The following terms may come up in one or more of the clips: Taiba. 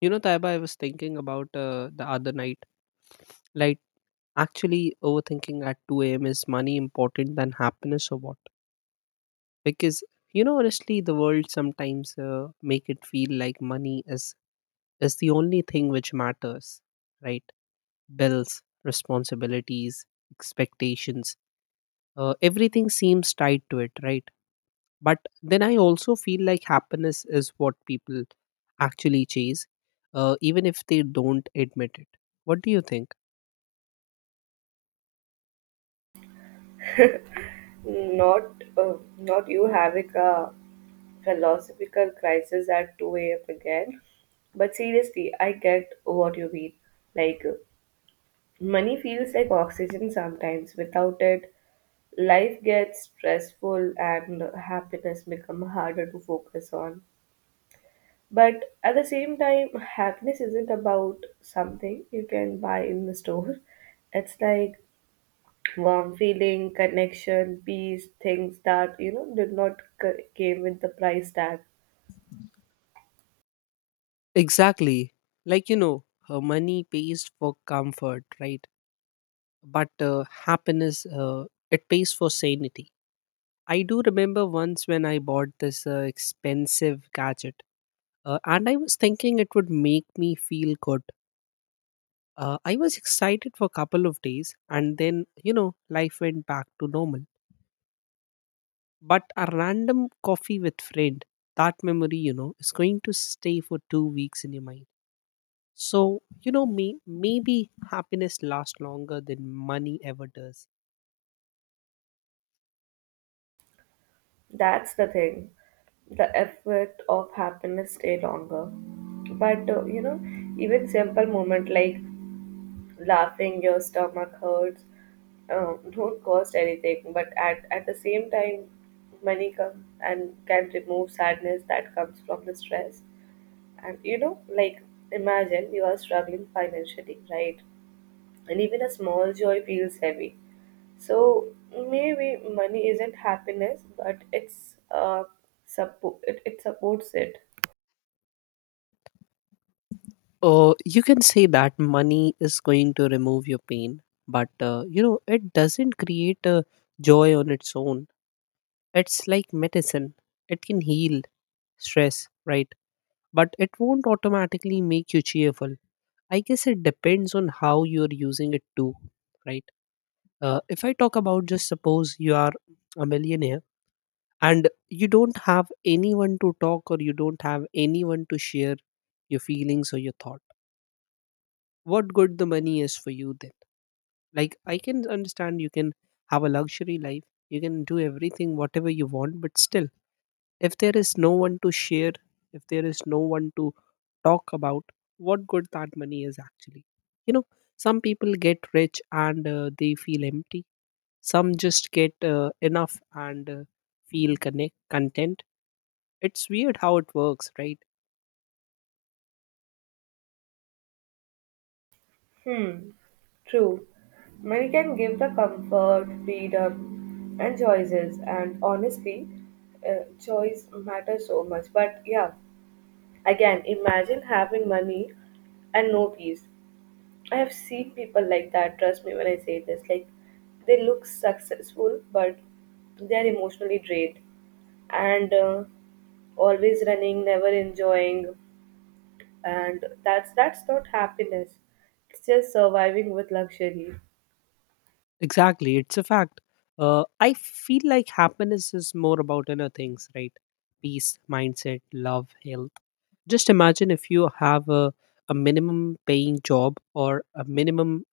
You know, Taiba, I was thinking about the other night. Like, overthinking at 2 a.m. is money important than happiness or what? Because, you know, honestly, the world sometimes make it feel like money is the only thing which matters, right? Bills, responsibilities, expectations, everything seems tied to it, right? But then I also feel like happiness is what people actually chase, even if they don't admit it. What do you think? Not you having a philosophical crisis at 2 a.m. again. But seriously, I get what you mean. Like, money feels like oxygen sometimes. Without it, life gets stressful and happiness become harder to focus on. But at the same time, happiness isn't about something you can buy in the store. It's like warm feeling, connection, peace, things that did not came with the price tag. Exactly. Money pays for comfort, right? But happiness, it pays for sanity. I do remember once when I bought this expensive gadget, and I was thinking it would make me feel good. I was excited for a couple of days, and then, you know, life went back to normal. But a random coffee with friend, that memory, you know, is going to stay for 2 weeks in your mind. So, you know, maybe happiness lasts longer than money ever does. That's the thing. The effort of happiness stay longer. But uh, you know, Even simple moment like laughing, your stomach hurts, don't cost anything. But at the same time, money come and can remove sadness that comes from the stress. And you know, like imagine you are struggling financially, right? And even a small joy feels heavy. So maybe money isn't happiness, but it supports it. You can say that money is going to remove your pain, but, you know, it doesn't create a joy on its own. It's like medicine, it can heal stress, right? But it won't automatically make you cheerful. I guess it depends on how you're using it too, right? If I talk about just suppose you are a millionaire and you don't have anyone to talk or you don't have anyone to share your feelings or your thought, what good the money is for you then? Like, I can understand, you can have a luxury life, you can do everything whatever you want, but still, if there is no one to share, if there is no one to talk about, what good that money is actually? You know, some people get rich and they feel empty, some just get enough and feel connect content. It's weird how it works, right? Hmm, true. Money can give the comfort, freedom, and choices, and honestly, choice matters so much. But yeah, again, imagine having money and no peace. I have seen people like that, trust me when I say this. Like, they look successful, but they are emotionally drained and always running, never enjoying. And that's not happiness. It's just surviving with luxury. Exactly, it's a fact. I feel like happiness is more about inner things, right? Peace, mindset, love, health. Just imagine if you have a minimum paying job or a minimum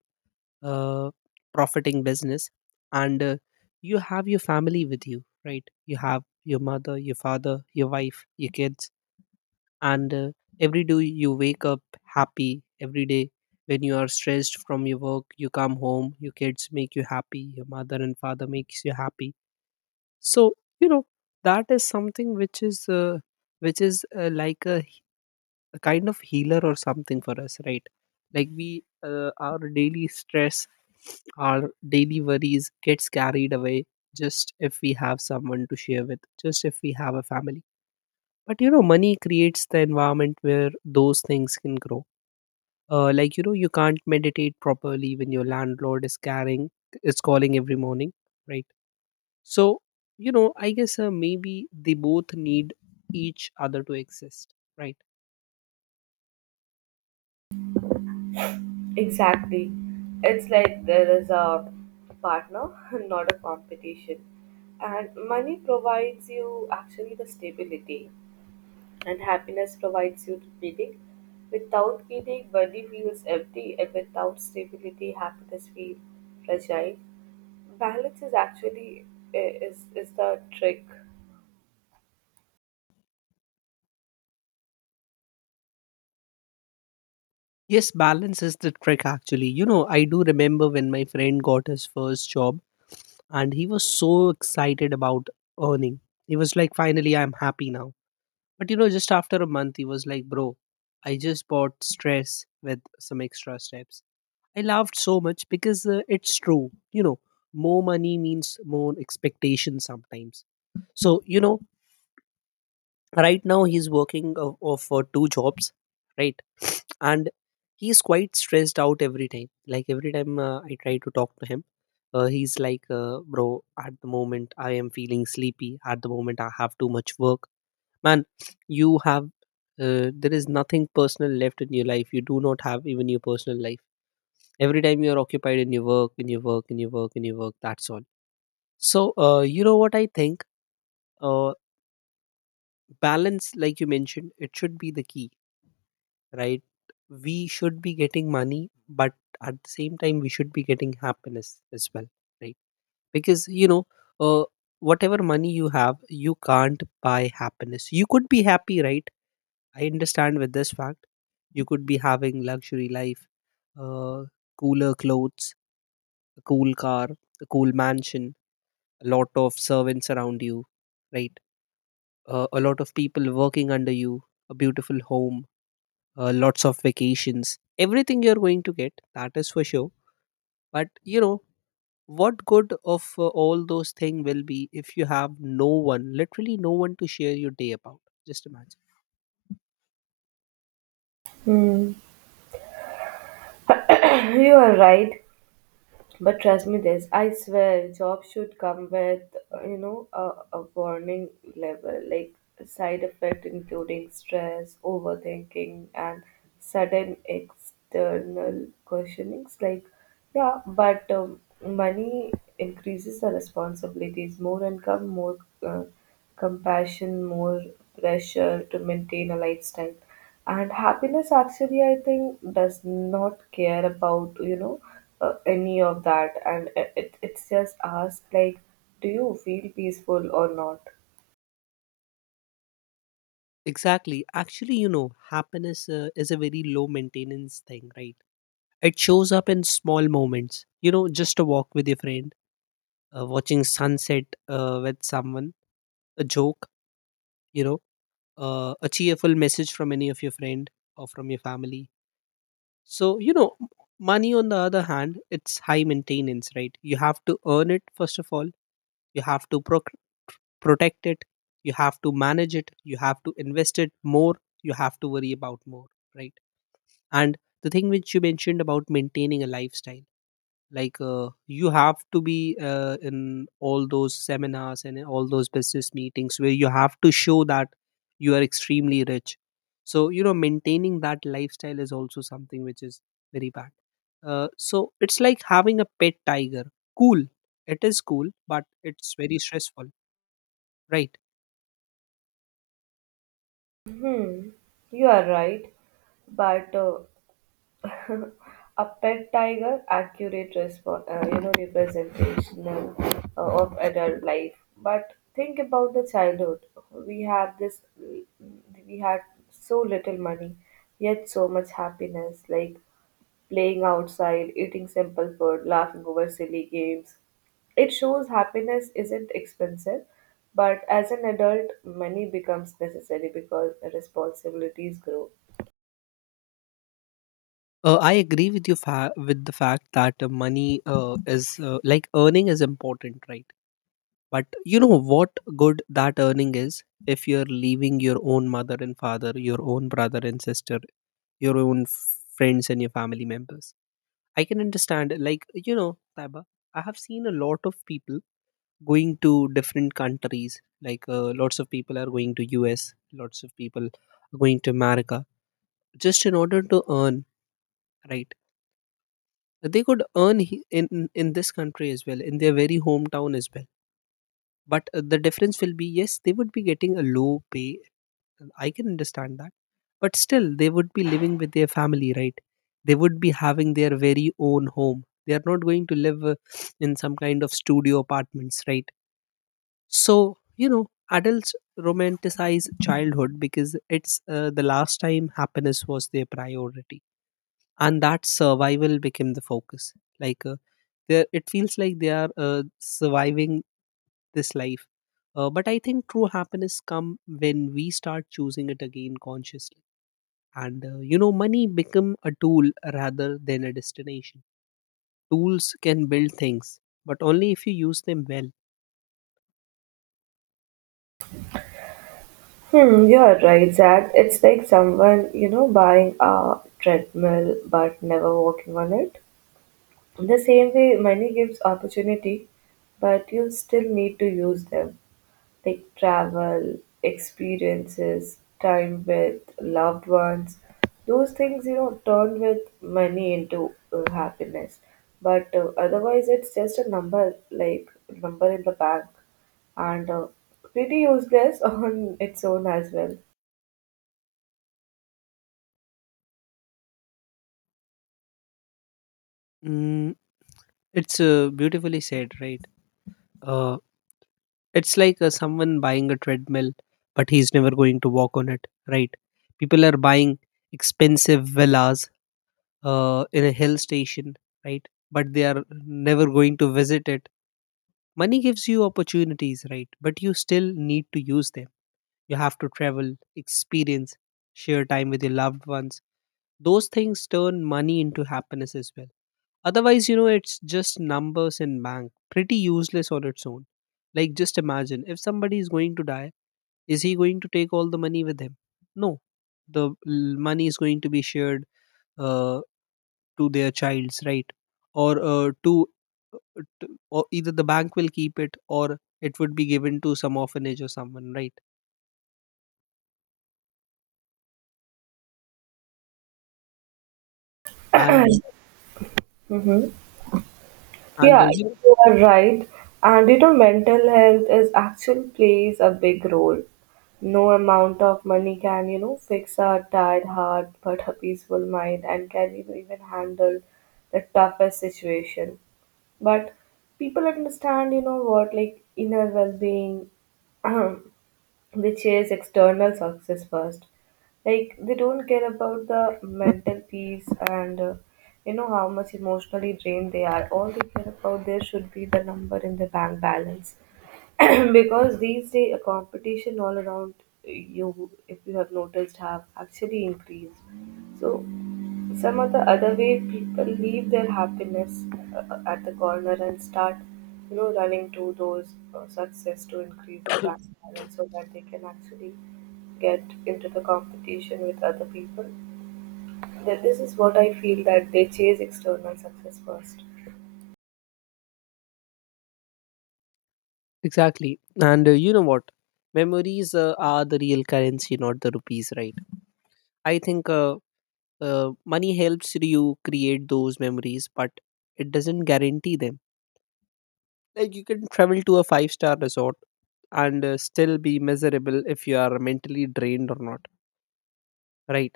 uh, profiting business, and you have your family with you, right? You have your mother, your father, your wife, your kids, and every day you wake up happy. Every day when you are stressed from your work, you come home, your kids make you happy, your mother and father makes you happy. So, you know, that is something which is like a kind of healer or something for us, right? Like, we our daily stress, our daily worries gets carried away, just if we have someone to share with, just if we have a family. But you know, money creates the environment where those things can grow. Like, you know, you can't meditate properly when your landlord is calling every morning, right? So, you know, I guess maybe they both need each other to exist, right? Exactly. It's like there is a partner, not a competition. And money provides you actually the stability. And happiness provides you with meaning. Without meaning, money feels empty, and without stability, happiness feels fragile. Balance is actually is the trick. Yes, balance is the trick actually. You know, I do remember when my friend got his first job and he was so excited about earning. He was like, finally I'm happy now. But you know, just after a month, he was like, Bro, I just bought stress with some extra steps. I laughed so much because it's true. You know, more money means more expectation sometimes. So, you know, right now he's working of for two jobs, right? And he's quite stressed out every time. Like every time I try to talk to him, he's like, Bro, at the moment I am feeling sleepy. At the moment I have too much work, man. You have there is nothing personal left in your life. You do not have even your personal life. Every time you are occupied in your work, in your work, in your work, in your work, that's all. So you know what I think, uh, balance, like you mentioned, it should be the key, right? We should be getting money, but at the same time, we should be getting happiness as well, right? Because you know, uh, whatever money you have, you can't buy happiness. You could be happy, right? I understand with this fact, you could be having luxury life, uh, cooler clothes, a cool car, a cool mansion, a lot of servants around you, right? A lot of people working under you, a beautiful home, lots of vacations, everything you're going to get, that is for sure. But you know, what good of all those things will be if you have no one, literally no one to share your day about? Just imagine. Hmm. You are right. But trust me, this I swear, job should come with a warning level, like side effect including stress, overthinking, and sudden external questionings. Like, yeah, but money increases the responsibilities, more income, more uh, compassion, more pressure to maintain a lifestyle, and happiness. Actually, I think does not care about any of that, and it's just asked like, do you feel peaceful or not? Exactly. Actually, you know, happiness is a very low maintenance thing, right? It shows up in small moments. You know, just a walk with your friend, watching sunset with someone, a joke, you know, a cheerful message from any of your friend or from your family. So, you know, money on the other hand, it's high maintenance, right? You have to earn it first of all. You have to protect it. You have to manage it. You have to invest it more. You have to worry about more, right? And the thing which you mentioned about maintaining a lifestyle, like you have to be in all those seminars and in all those business meetings where you have to show that you are extremely rich. So you know, maintaining that lifestyle is also something which is very bad. So it's like having a pet tiger. Cool, it is cool, but it's very stressful, right? You are right, but a pet tiger accurate representation of adult life. But think about the childhood. We have this we had so little money, yet so much happiness, like playing outside, eating simple food, laughing over silly games. It shows happiness isn't expensive, but as an adult, money becomes necessary because responsibilities grow. I agree with you with the fact that money is like earning is important, right? But you know what good that earning is if you're leaving your own mother and father, your own brother and sister, your own friends and your family members. I can understand, like, you know, Taiba, I have seen a lot of people going to different countries. Like, lots of people are going to US, lots of people are going to America just in order to earn, right? They could earn in this country as well, in their very hometown as well. But the difference will be, yes, they would be getting a low pay, I can understand that, but still they would be living with their family, right? They would be having their very own home. They are not going to live in some kind of studio apartments, right? So, you know, adults romanticize childhood because it's the last time happiness was their priority, and that survival became the focus. Like, there it feels like they are surviving this life. But I think true happiness come when we start choosing it again consciously. And you know, money become a tool rather than a destination. Tools can build things, but only if you use them well. Hmm, you're right, Zach. It's like someone, you know, buying a treadmill but never walking on it. The same way, money gives opportunity, but you still need to use them. Like travel, experiences, time with loved ones. Those things, you know, turn with money into happiness. But Otherwise, it's just a number, like number in the bank, and pretty useless on its own as well. Mm, it's beautifully said, right? Uh, it's like someone buying a treadmill, but he's never going to walk on it, right? People are buying expensive villas in a hill station, right? But they are never going to visit it. Money gives you opportunities, right? But you still need to use them. You have to travel, experience, share time with your loved ones. Those things turn money into happiness as well. Otherwise, you know, it's just numbers in bank, pretty useless on its own. Like, just imagine if somebody is going to die, is he going to take all the money with him? No. The money is going to be shared uh, to their childs, right? Or or either the bank will keep it, or it would be given to some orphanage or someone, right? and uh, and uh, Yeah, you know, you are right. And you know, mental health is actually plays a big role. No amount of money can, you know, fix a tired heart, but a peaceful mind and can, you know, even handle the toughest situation. But people understand, you know, what like inner well-being they chase external success first, like they don't care about the mental peace, and you know how much emotionally drained they are. All they care about there should be the number in the bank balance. Because these days a competition all around you, if you have noticed, have actually increased. So some of the other way people leave their happiness at the corner and start, you know, running to those success to increase the bank balance, so that they can actually get into the competition with other people. That this is what I feel that they chase external success first. exactly and you know what, memories are the real currency, not the rupees, right? I think money helps you create those memories, but it doesn't guarantee them. Like, you can travel to a five-star resort and still be miserable if you are mentally drained or not, right?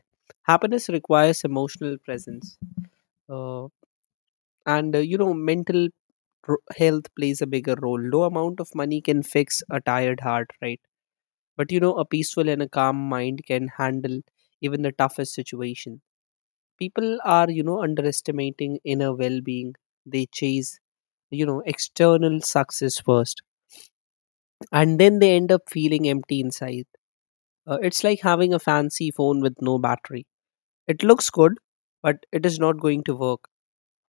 Happiness requires emotional presence, uh, and you know, mental health plays a bigger role. No amount of money can fix a tired heart, right? But you know, a peaceful and a calm mind can handle even the toughest situation. People are, you know, underestimating inner well-being. They chase, you know, external success first, and then they end up feeling empty inside. It's like having a fancy phone with no battery. It looks good, but it is not going to work.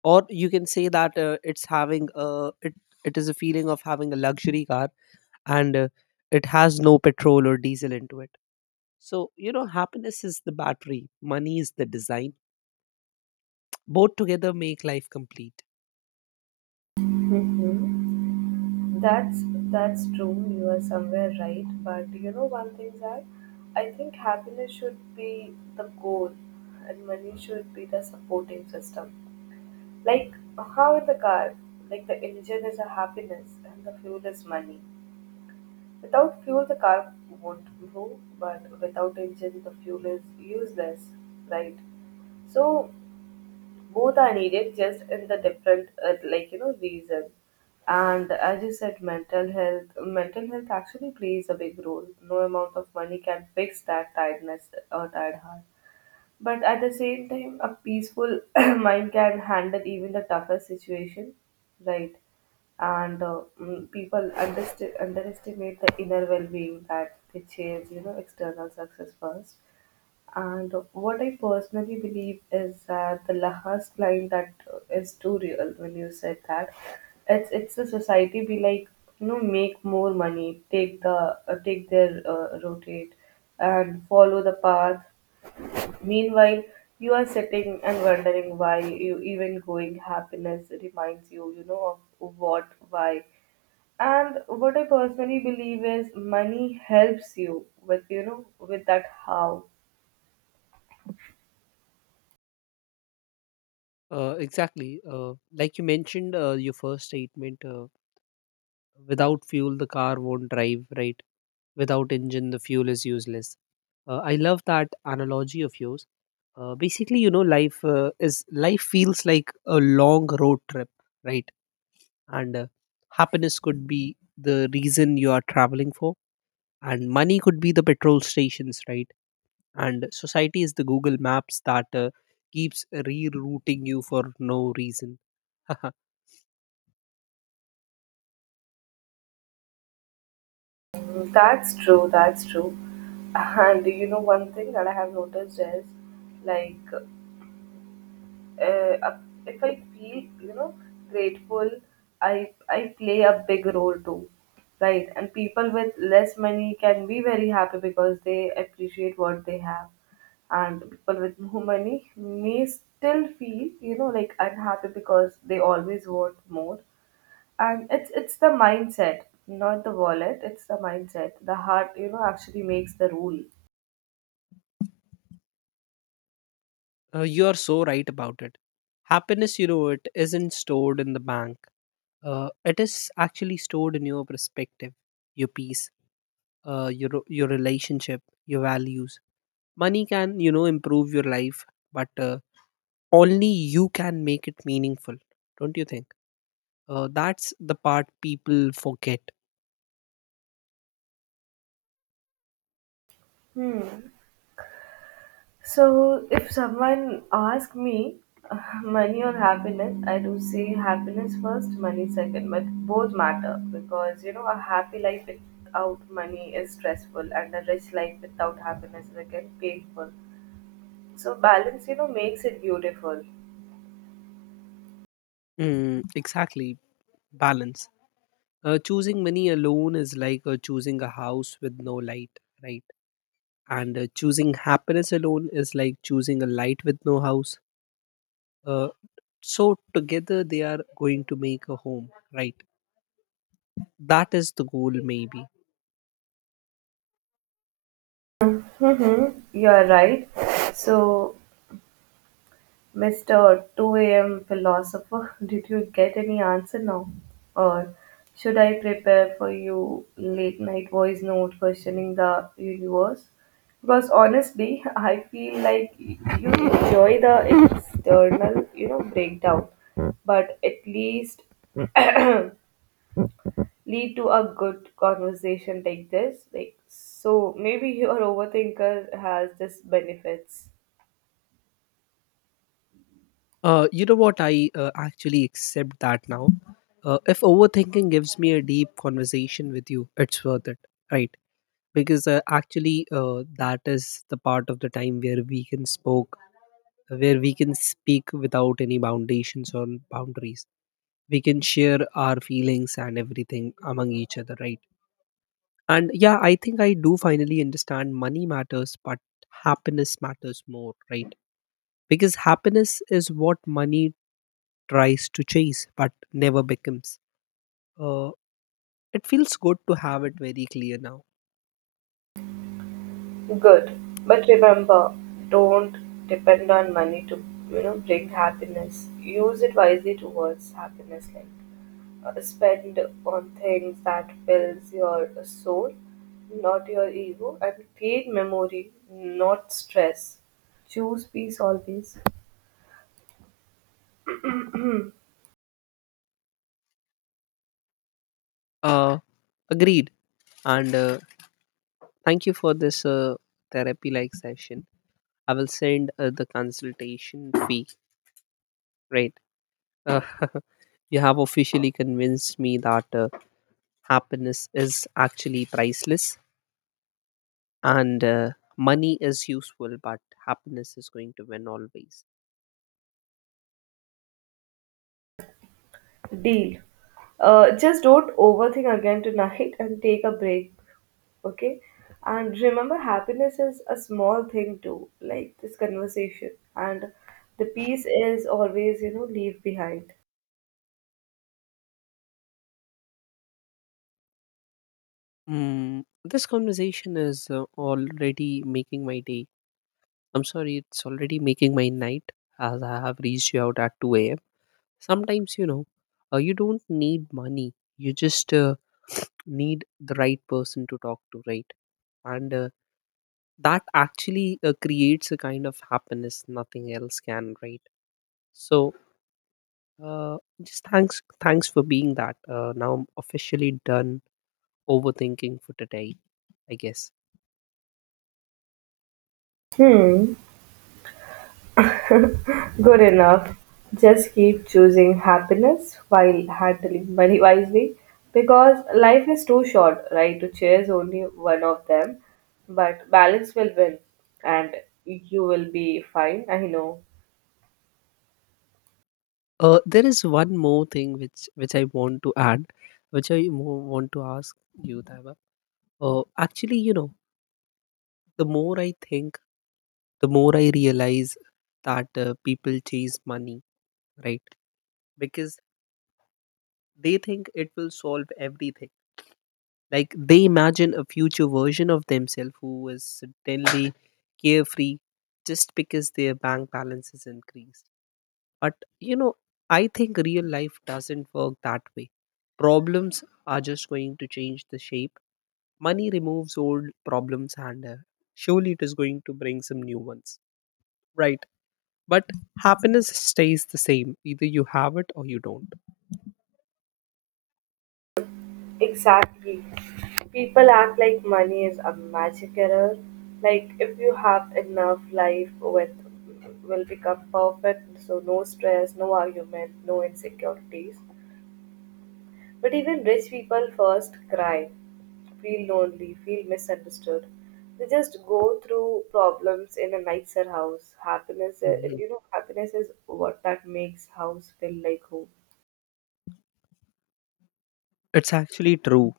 Or you can say that it is a feeling of having a luxury car, and it has no petrol or diesel into it. So you know, happiness is the battery, money is the design. Both together make life complete. Mm-hmm. That's that's true. You are somewhere right, but you know one thing, that I think happiness should be the goal, and money should be the supporting system. Like how in the car, like the engine is a happiness and the fuel is money. Without fuel, the car won't move, but without engine, the fuel is useless, right? So both are needed, just in the different, like you know, reason. And as you said, mental health actually plays a big role. No amount of money can fix that tiredness or tired heart. But at the same time, a peaceful mind can handle even the toughest situation, right? And people underestimate the inner well-being, that they chase, you know, external success first. And what I personally believe is that the last line, that is too real when you said that it's the society be like, you know, make more money, take the take their rotate, and follow the path. Meanwhile, you are sitting and wondering why you even going. Happiness reminds you, you know, of what, why. And what I personally believe is money helps you with, you know, with that how. Exactly like you mentioned your first statement, without fuel, the car won't drive, right? Without engine, the fuel is useless. I love that analogy of yours. Basically, you know, life feels like a long road trip, right? And Happiness could be the reason you are traveling for, and money could be the petrol stations, right? And society is the Google Maps that keeps rerouting you for no reason. That's true. And you know, one thing that I have noticed is like uh, uh, if I feel, you know, grateful, I play a big role too, right? And people with less money can be very happy because they appreciate what they have, and people with more money may still feel, you know, like unhappy because they always want more. And it's the mindset, not the wallet. It's the mindset. The heart, you know, actually makes the rule. You are so right about it. Happiness, you know, it isn't stored in the bank. It is actually stored in your perspective, your peace, your relationship, your values. Money can, you know, improve your life, but only you can make it meaningful. Don't you think? That's the part people forget. Hmm. So, if someone asks me uh, money or happiness, I do say happiness first, money second, but both matter because you know a happy life without money is stressful, and a rich life without happiness is again painful. So, balance, you know, makes it beautiful. Mm, exactly, balance. Choosing money alone is like choosing a house with no light, right? And choosing happiness alone is like choosing a light with no house, uh, so together they are going to make a home, right? That is the goal, maybe. Mm-hmm. You are right. So, Mr. Two AM philosopher, did you get any answer now? Or should I prepare for you late night voice note questioning the universe? Because honestly, I feel like you enjoy the external, you know, breakdown, but at least lead to a good conversation like this. Like so maybe your overthinker has this benefits. You know what, I actually accept that now. If overthinking gives me a deep conversation with you, it's worth it, right? Because actually that is the part of the time where we can spoke where we can speak without any foundations or boundaries. We can share our feelings and everything among each other, right? And yeah, I think I do finally understand, money matters, but happiness matters more, right? Because happiness is what money tries to chase but never becomes. Uh, it feels good to have it very clear now. Good. But remember, don't depend on money to, you know, bring happiness. Use it wisely towards happiness. Like spend on things that fills your soul, not your ego, and create memory, not stress. Choose peace always. Uh, Agreed. And thank you for this therapy like session. I will send the consultation fee, right? Uh, you have officially convinced me that happiness is actually priceless, and money is useful, but happiness is going to win always. Deal. Just don't overthink again tonight and take a break, okay? And remember, happiness is a small thing too, like this conversation, and the peace is always, you know, leave behind. Mm, this conversation is already making my day. I'm sorry, it's already making my night, as I have reached you out at 2 a.m. Sometimes, you know, you don't need money, you just need the right person to talk to, right? And that actually creates a kind of happiness nothing else can, right? So just thanks, thanks for being that. Now I'm officially done overthinking for today, I guess. Hmm. Good enough. Just keep choosing happiness while handling money wisely, because life is too short, right, to chase only one of them. But balance will win, and you will be fine, I know. There is one more thing which I want to add, which I more want to ask you, Taiba. Actually, you know, the more I think, the more I realize that people chase money, right? Because they think it will solve everything. Like, they imagine a future version of themselves who is suddenly carefree just because their bank balance is increased. But you know, I think real life doesn't work that way. Problems are just going to change the shape. Money removes old problems, and surely it is going to bring some new ones. Right. But happiness stays the same. Either you have it or you don't. Exactly. People act like money is a magic error. Like if you have enough life with will become perfect, so no stress, no argument, no insecurities. But even rich people first cry, feel lonely, feel misunderstood. They just go through problems in a nicer house. Happiness, Mhm. you know, happiness is what that makes house feel like home. It's actually true.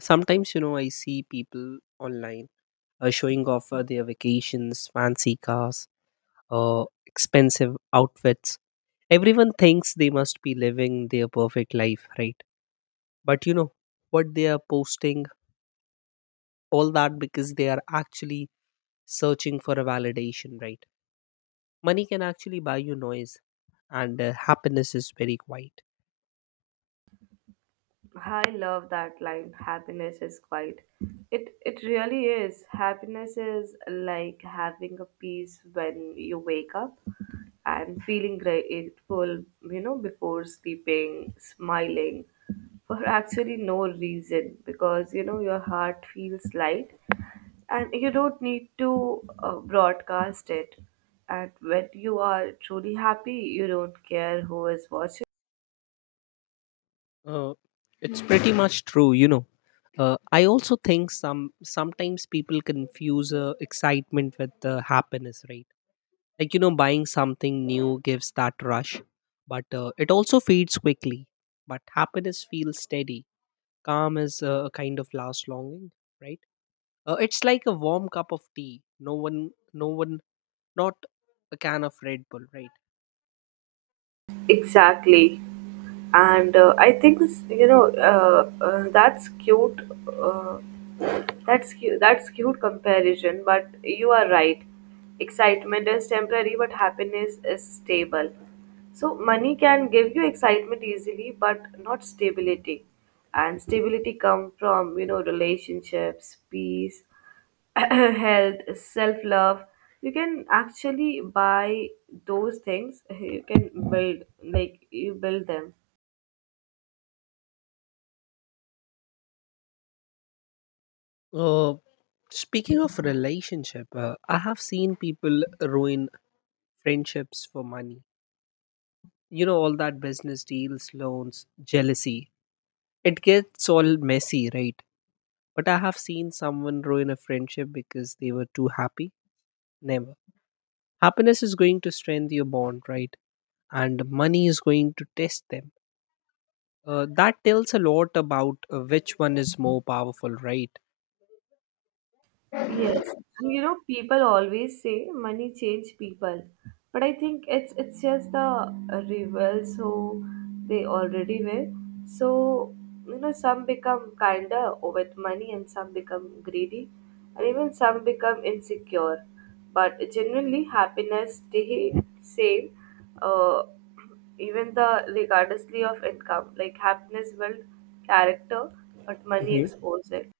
Sometimes, you know, I see people online, showing off their vacations, fancy cars, expensive outfits. Everyone thinks they must be living their perfect life, right? But you know what, they are posting all that because they are actually searching for a validation, right? Money can actually buy you noise, and happiness is very quiet. I love that line. Happiness is quiet. It really is. Happiness is like having a peace when you wake up and feeling grateful, you know, before sleeping, smiling for actually no reason because you know your heart feels light, and you don't need to broadcast it. And when you are truly happy, you don't care who is watching. uh, it's pretty much true, you know. I also think sometimes people confuse excitement with happiness, right? Like, you know, buying something new gives that rush, but it also fades quickly. But happiness feels steady. Calm is a kind of last longing, right? It's like a warm cup of tea. Not a can of Red Bull, right? Exactly. And I think this, you know, that's cute. Uh, That's cute comparison. But you are right. Excitement is temporary, but happiness is stable. So money can give you excitement easily, but not stability. And stability come from you know relationships, peace, health, self love. You can actually buy those things. You can build, like you build them. Uh, Speaking of relationship, I have seen people ruin friendships for money. You know, all that business deals, loans, jealousy. It gets all messy, right? But I have seen someone ruin a friendship because they were too happy. Never. Happiness is going to strengthen your bond, right? And money is going to test them. That tells a lot about which one is more powerful, right? Yes, and you know, people always say money change people, but I think it's just the rebels who they already were. So you know, some become kinder with money, and some become greedy, and even some become insecure. But generally, happiness stay same, uh, even the regardlessly of income. Like happiness build character, but money Mhm. exposes it.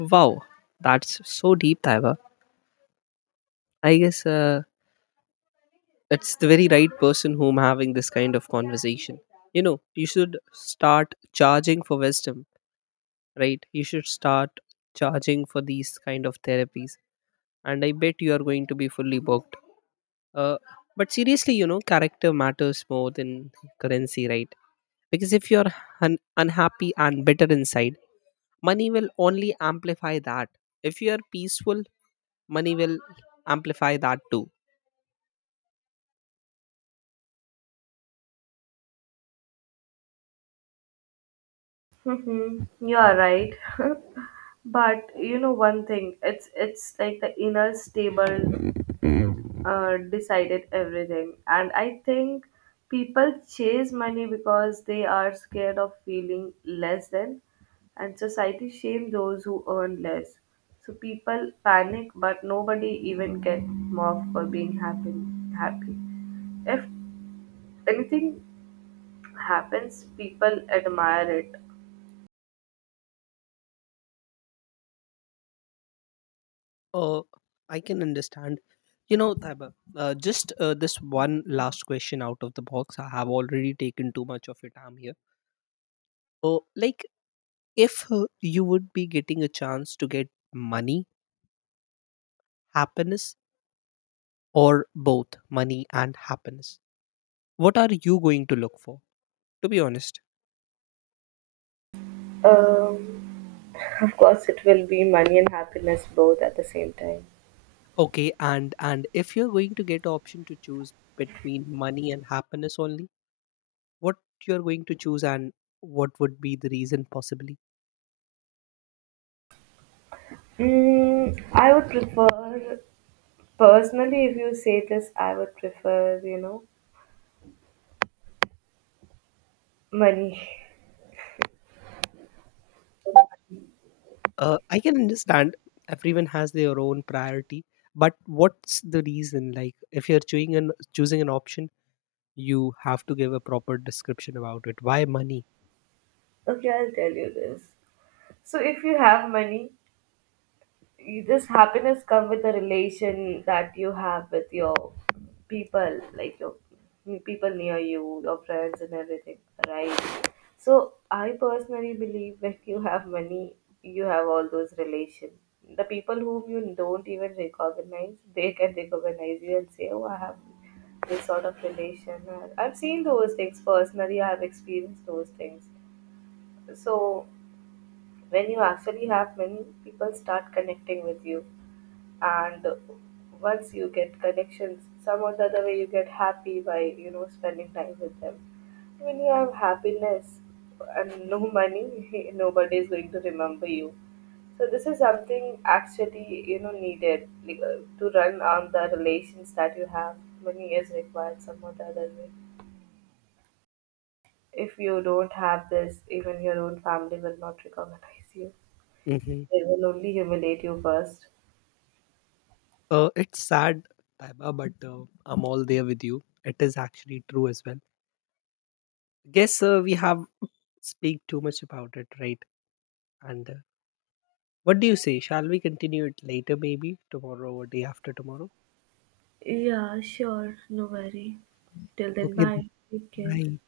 Wow, that's so deep, Taiba. I guess it's the very right person whom having this kind of conversation. You know, you should start charging for wisdom, right? You should start charging for these kind of therapies, and I bet you are going to be fully booked. Uh, but seriously, you know, character matters more than currency, right? Because if you're unhappy and bitter inside, money will only amplify that. If you are peaceful, money will amplify that too. Mm-hmm. You are right, but you know one thing. It's like the inner stable decided everything, and I think people chase money because they are scared of feeling less than, and society shame those who earn less. So people panic, but nobody even get mocked for being happy. Happy. If anything happens, people admire it. uh, I can understand, you know, Taiba. Just This one last question out of the box, I have already taken too much of your time here. Like, if you would be getting a chance to get money, happiness, or both money and happiness, what are you going to look for, to be honest? Um, Of course, it will be money and happiness both at the same time. Okay, and if you're going to get option to choose between money and happiness only, what you're going to choose, and what would be the reason possibly? Mm, I would prefer, personally, if you say this, I would prefer, you know, money. I can understand, everyone has their own priority. But what's the reason? Like, if you're choosing an option, you have to give a proper description about it, why money. Okay, I'll tell you this. So, if you have money, this happiness come with the relation that you have with your people, like your people near you, your friends and everything, right? So I personally believe when you have money, you have all those relations. The people whom you don't even recognize, they can recognize you and say, oh, I have this sort of relation. I've seen those things personally, I have experienced those things. So when you actually have money, people start connecting with you, and once you get connections, some or the other way, you get happy by, you know, spending time with them. When you have happiness and no money, nobody is going to remember you. So this is something actually, you know, needed, like, to run on the relations that you have, money is required some or the other way. If you don't have this, even your own family will not recognize you. Hmm. They will only humiliate you first. It's sad, Taiba, but I'm all there with you. It is actually true as well. Guess we have speak too much about it, right? And what do you say? Shall we continue it later, maybe tomorrow or day after tomorrow? Yeah, sure, no worry. Till then, Okay, then. bye. Take care. Bye.